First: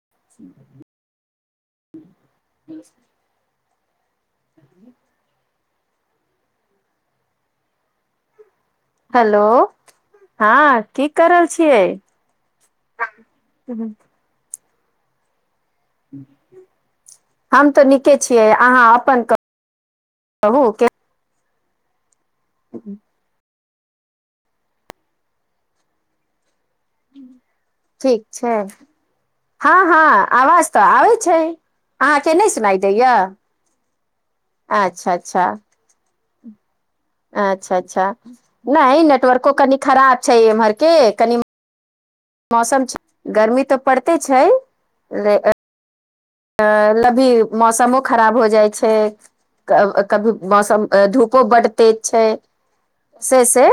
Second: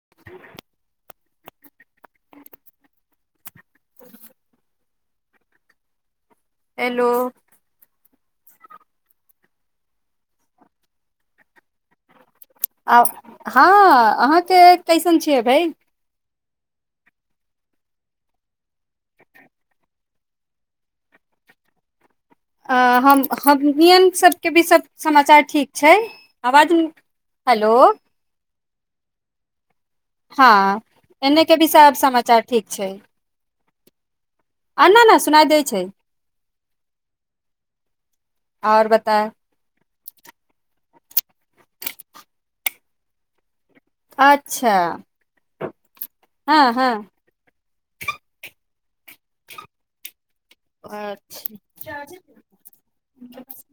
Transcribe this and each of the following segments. [inaudible] [inaudible] Hello hello हाँ की कऽ रहल छियै आ- हाँ अहाँके कैसन छियै भाइ हम तऽ नीके छियै अहाँ अपन कहू कहु के आ हम हम नियम सबके भी स-सब समाचार ठीक छै आवाज न हेलो ठीक छै हँ हँ आवाज तऽ आबै छै एने के भी सब अहाँके समाचार नहि ठीक सुनाइ छै दैया आ न अच्छा न अच्छा सुनाय दै छै अच्छा अच्छा आओर नहि बताय नेटवर्को कनि खराब छै इमहर के कनि मौसम छै गर्मी तऽ पढ़ते छैय अच्छा रे अ हँ हँ त अभी मौसमो खराब हो जाइ छै क् कभी मौसम अ- धूपो बड्ड तेज छै से से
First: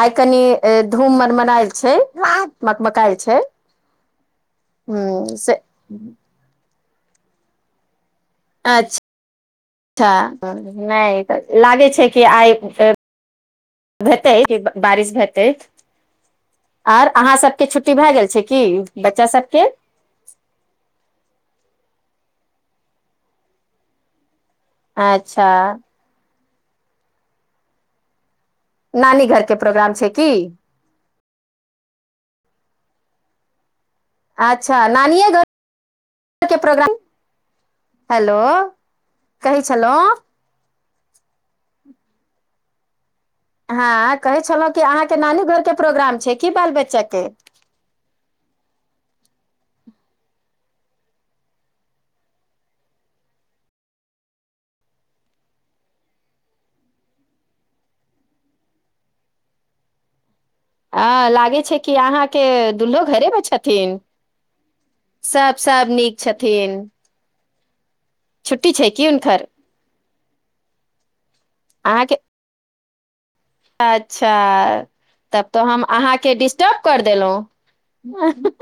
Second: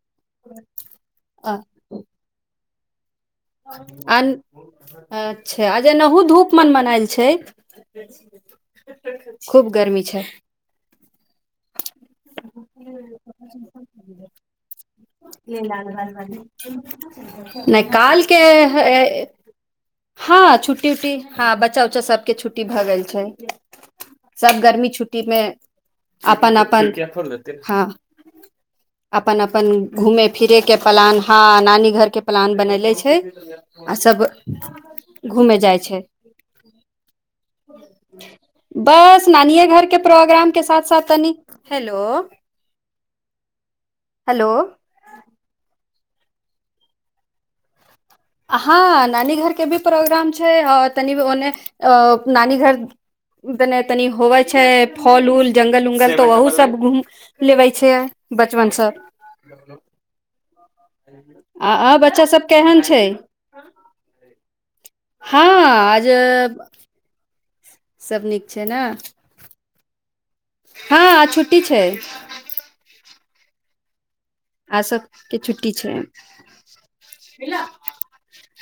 आइ कनि धूप मन मनायल छै मक् मकाईल अन से अच्छा आज एनाहु धूप मन मन आयल छै अच्छा खूब गर्मी छै ता नहि त लागे छै कि आई हेतैय बारिश हेतै आर अहाँ सबके छुट्टी भए गेल छै ह की बच्चा य सभके हँ छुट्टी उट्टी हँ बच्चा उच्चा सभकें सबके छुट्टी भ गेल छै। सब गर्मी छुट्टी मे अच्छा अपन अपन हँ नानी अपन घरके अपन प्रोग्राम छै घूमे की फिरे के प्लान हँ नानी घर के प्लान बनेल हैय आ सब अच्छा नानिये घुमे जाइ छै घरके प्रोग्राम हेलो बस कहै नानिे घर के छलहुँ प्रोग्राम के साथ साथ तनीक हेलो हँ कहे हेलो छलहूँ की अहाँके नानी घर के प्रोग्राम छै की बाल बच्चा के हँ नानी घरके भी प्रोग्राम छै आ तनि ओन्ने नानी घर देने तनि होवै छै फल उऊल जङ्गल उंगल तऽ ओह सभ घूम लेबै छै बचपनसँ आ अ अ बच्चा सब केहेन छै ऐ मे छथिन हँ सभ सभ आजे नीक छथिन छुट्टी छै की हुनकर। हँ छु छुट्टी छै अच आ सबके छुट्टी छै अहाँके डिस्टर्ब कर देलहुँ न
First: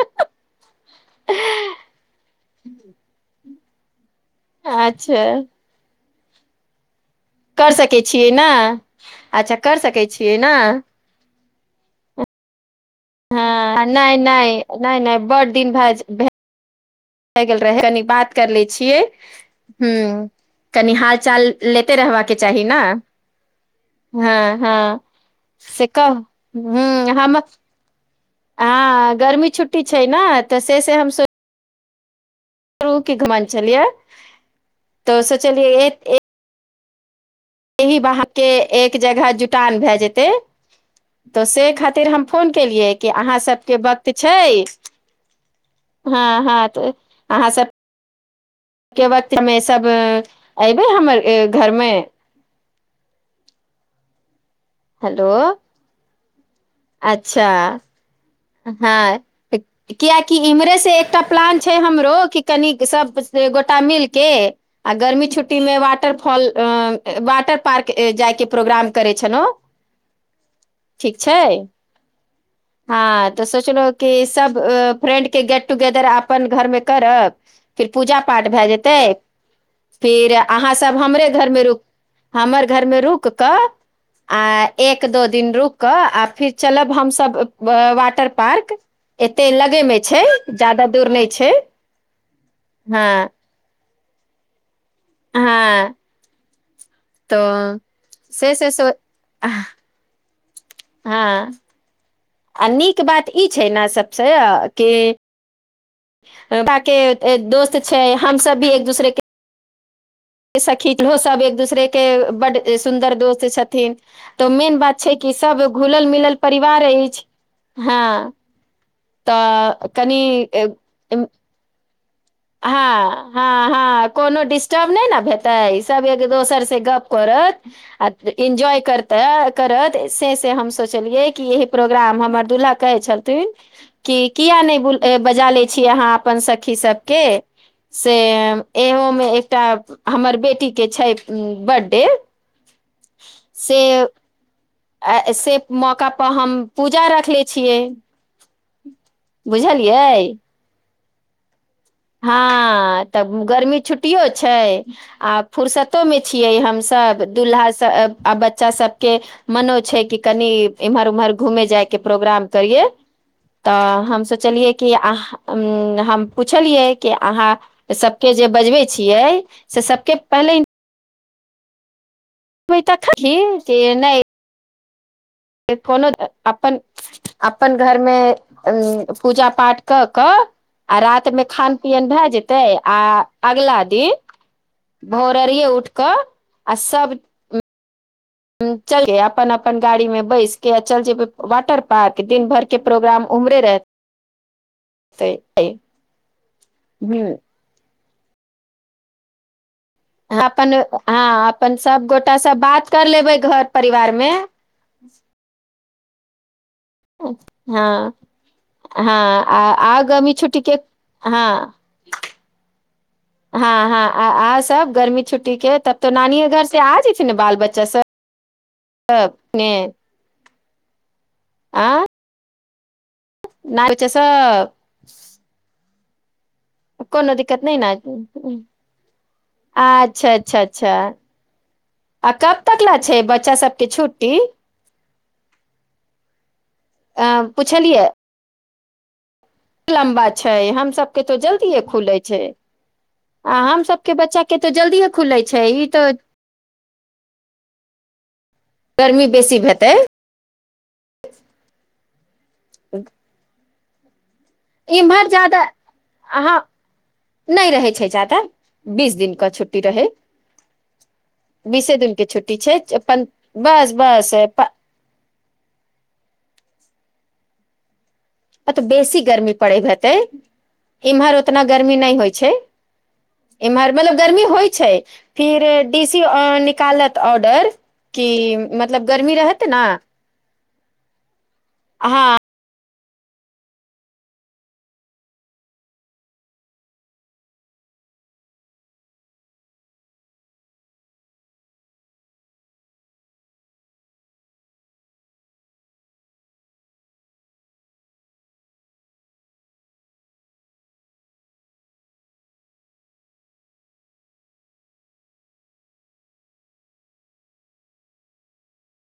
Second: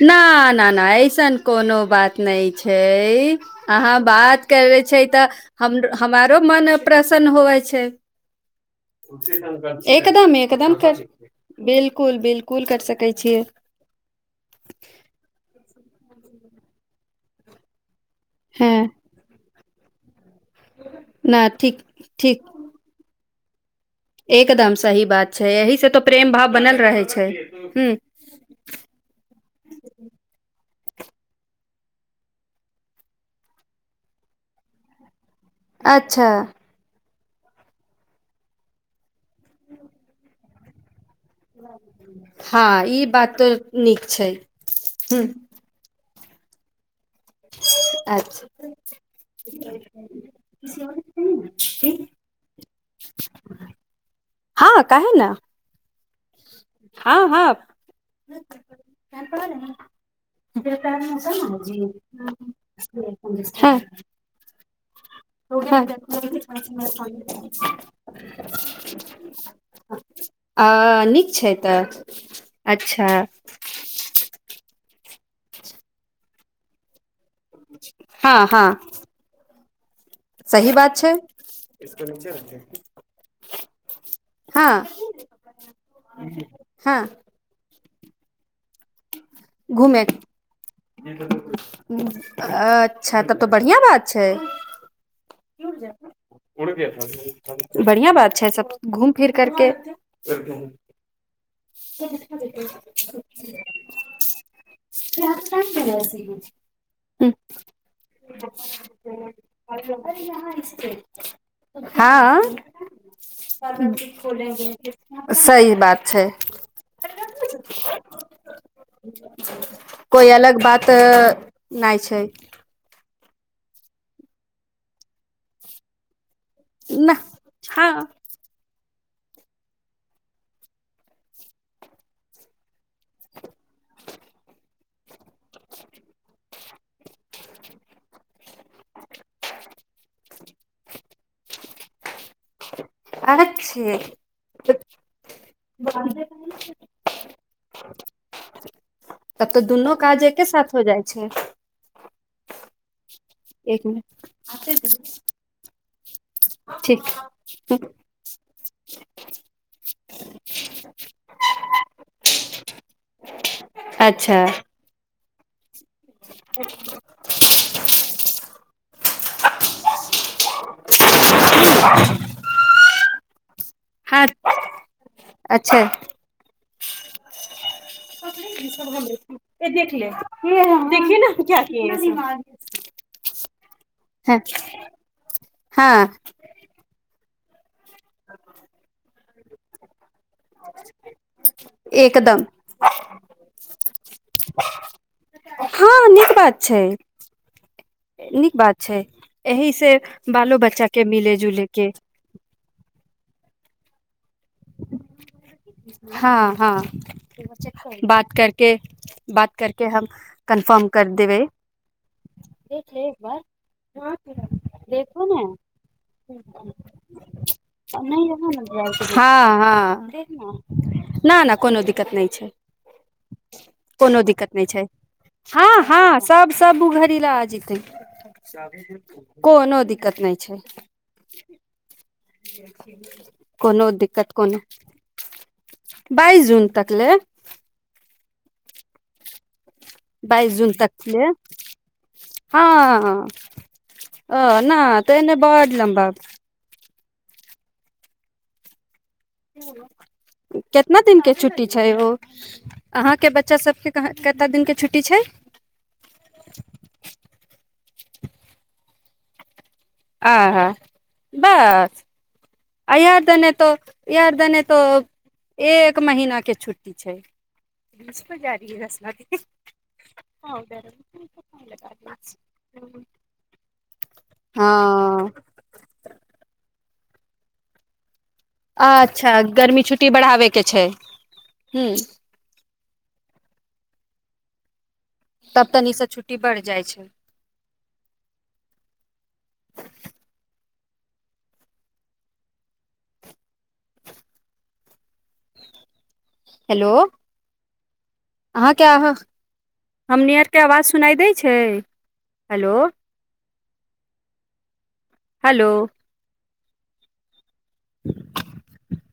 न न ऐसन कोनो बात नहि छै अहाँ बात करबै छै अच्छा तऽ हम हमारो मन अब कर सकै छियै ने अच्छा कर सकै छियै एकदम ने एकदम कर बिल्कुल बिल्कुल कर सक हँ नहि नहि नहि नहि बड्ड दिन भाइज ब [inaudible] हेय गेल रहे नी बात कर लै हँ छियै हूँ कनि हाल चाल न ठीक लेते रहबाके ठीक चाही ना हँ एकदम हँ सही बात छै यही से तो कह हूँ प्रेम भाव बनल रहै हम छै हम्म ह हाँ गर्मी छुट्टी छै ना तऽ तैह से हम सोच होके घुमल छलियै तऽ - चलिय एक एक अच्छा एहि बाह के एक जगह जुटान भए जेतै तऽ से खातिर हम फोन हँ केलियै ई कि बात अहाँ तो सभके नीक वक्त छै ह हँ हँ तऽ अहाँ सब अच्छा के वक्त हमे सब ऐबै हमर घरमे हँ काहे ना हेलो अच्छा हँ कियाकि इम्हरे सअ एकटा पलान छै हमरो कि कनि सभ हँ गोटा मिलके [inaudible] आ गर्मी छुट्टीमे वाटरफॉल अ, वाटर पार्क ए, जायके प्रोग्राम करै छलहुँ आ नीक छै तऽ अच्छा हँ तऽ सोचलहुँ कि सब फ्रेंड के गेट टुगेदर अपन घरमे करब फिर पूजा हँ पाठ भए हँ जेतै फिर सही अहाँ बात सब छै हमरे घरमे रु हमर घरमे रुक कऽ आ हँ एक दो दिन रुक कऽ आ फिर चलब हमसभ अ वाट् टर पार्क घुमे छै ज्यादा दूर नहि छै अच्छा हँ तब त बढ़िआ बात छै उड़ जा हँ उड़ तऽ गया बढ़ियां बात छै से से सब घूम फिर करके एक दिन हाँ आ नीक बात ई छै छैय कि बाकि दोस्त छै हमसभ भी एक दूसरे के आइउ [inaudible] सखी सभ एक दूसरेके हँ बड्ड सुन्दर दोस्त छथिन तऽ मेन बात छै कि सभ सही बात घुलल छै मिलल परिवार अछि हँ तऽ कनि कोइ अलग बात नहि छै हँ हँ हँ कोनो डिस्टर्ब नहि ने हेतै सभ एक एक दोसर सअ गप्प न करत हँ आ इंजाय करत तऽ करत से से हम सोचलियै कि एहि प्रोग्राम हमर दुल्हा कहै छथिन कि किया नहि बजा लै छीयै अहाँ अपन सखी सब के से एहोमे एकटा हमर बेटी के छै बर्थडे अच्छे ऐे से मौका पर हम पूजा रख रखले छियै तब तो दुनू काज बुझलियै एके साथ हो जाए छै हाँ तऽ गर्मी एक मिनट छुट्टियो छै आ फुरसत तऽ मि [inaudible] छियै हम ठीक सब दुूल्हा स आ बच बच्चा सबके मनो छै कि कनि एम्हर उम्हर घूमे जायके प्रोग्राम करियैय तऽ हम अच्छा सोचलियै कि अह हम पुछ पुछलियै कि अहाँ सबके जे बजबै छियै से सबके पहिले [inaudible] तखने के नहि हँ अच्छा कोनो अपन अपन घरमे उ पूजा पाठ कऽ कऽ आ रातिमे खान पियन भए जेतै आ अगला दिन हँ भोररिये उठ हँ कऽ आ सब चल अपन अपन गाड़ी मे बैसके आ चल जेबै वाटर पार्क एकदम दिन भर के प्रोग्राम उमहरे रहतै हँ नीक बात छै हूँ नीक बात छै एहिसँ अपन हँ अपन के सबगोटा स बात कर लेबै घर परिवार मे हँ हँ हँ बात करके हँ बात आ करके हम आगामी छुट्टीके कन्फर्म हँ हाँ ठीक हँ हँ आ आ सभ गर्मी छुट्टीके तब तऽ नानि घरसँ आ जेयथिन ने बाल बच्चासभ हँ हँ ना ना कोनो दिक्कत नै छै न प चस [inaudible] ह हा स्। सब सब [unintelligible] ड ल जेतै कोनो दिक्कत अच्छा नहि छै अच्छा अच्छा आ कब तकला छै बच्चा सबके कोनो। छुट्टी कोनो बइस जून तक्ले। त लम्बा बाइस छै जून तक हमसभके ले तऽ जल्दिए खुलै छै हँ आ हमसभके बच्चाके ओ न तऽ जल्दिए एने खुलै छै बड ई लम्बा तऽ गर्मी बेसी हेतै कितना दिन के छुट्टी छै ओ अहाँके बच्चा सबके। कतना दिन के छुट्टी छै इमहर जदा अहाँ नहि रहै छै जादा बीस दिन क छुट्ट आँ हँ बीसे बसऽ। दिन के छुट्टी छै ऐहै अपन दने तऽ बस ई बस आइर देने प- तअ एक महीन के छुट्टी छै। अ तऽ बेसी गर्मी पड़े हेतै इम्हर ओतना गर्मी नहि होइ छै इम्हर मतलब गर्मी होइ छै हँ फिर डी सी निकालत तअ ऑडर अच्छा गर्मी छुट्टी बढ़ाबे के छै। ह्म म। हँ तब तनीसँ छुट्टी बढ़ जाइ छै। हेलो। अहाँके हमनीअरके आवाज सुनाइ दै छै हेलो। हेलो [unintelligible]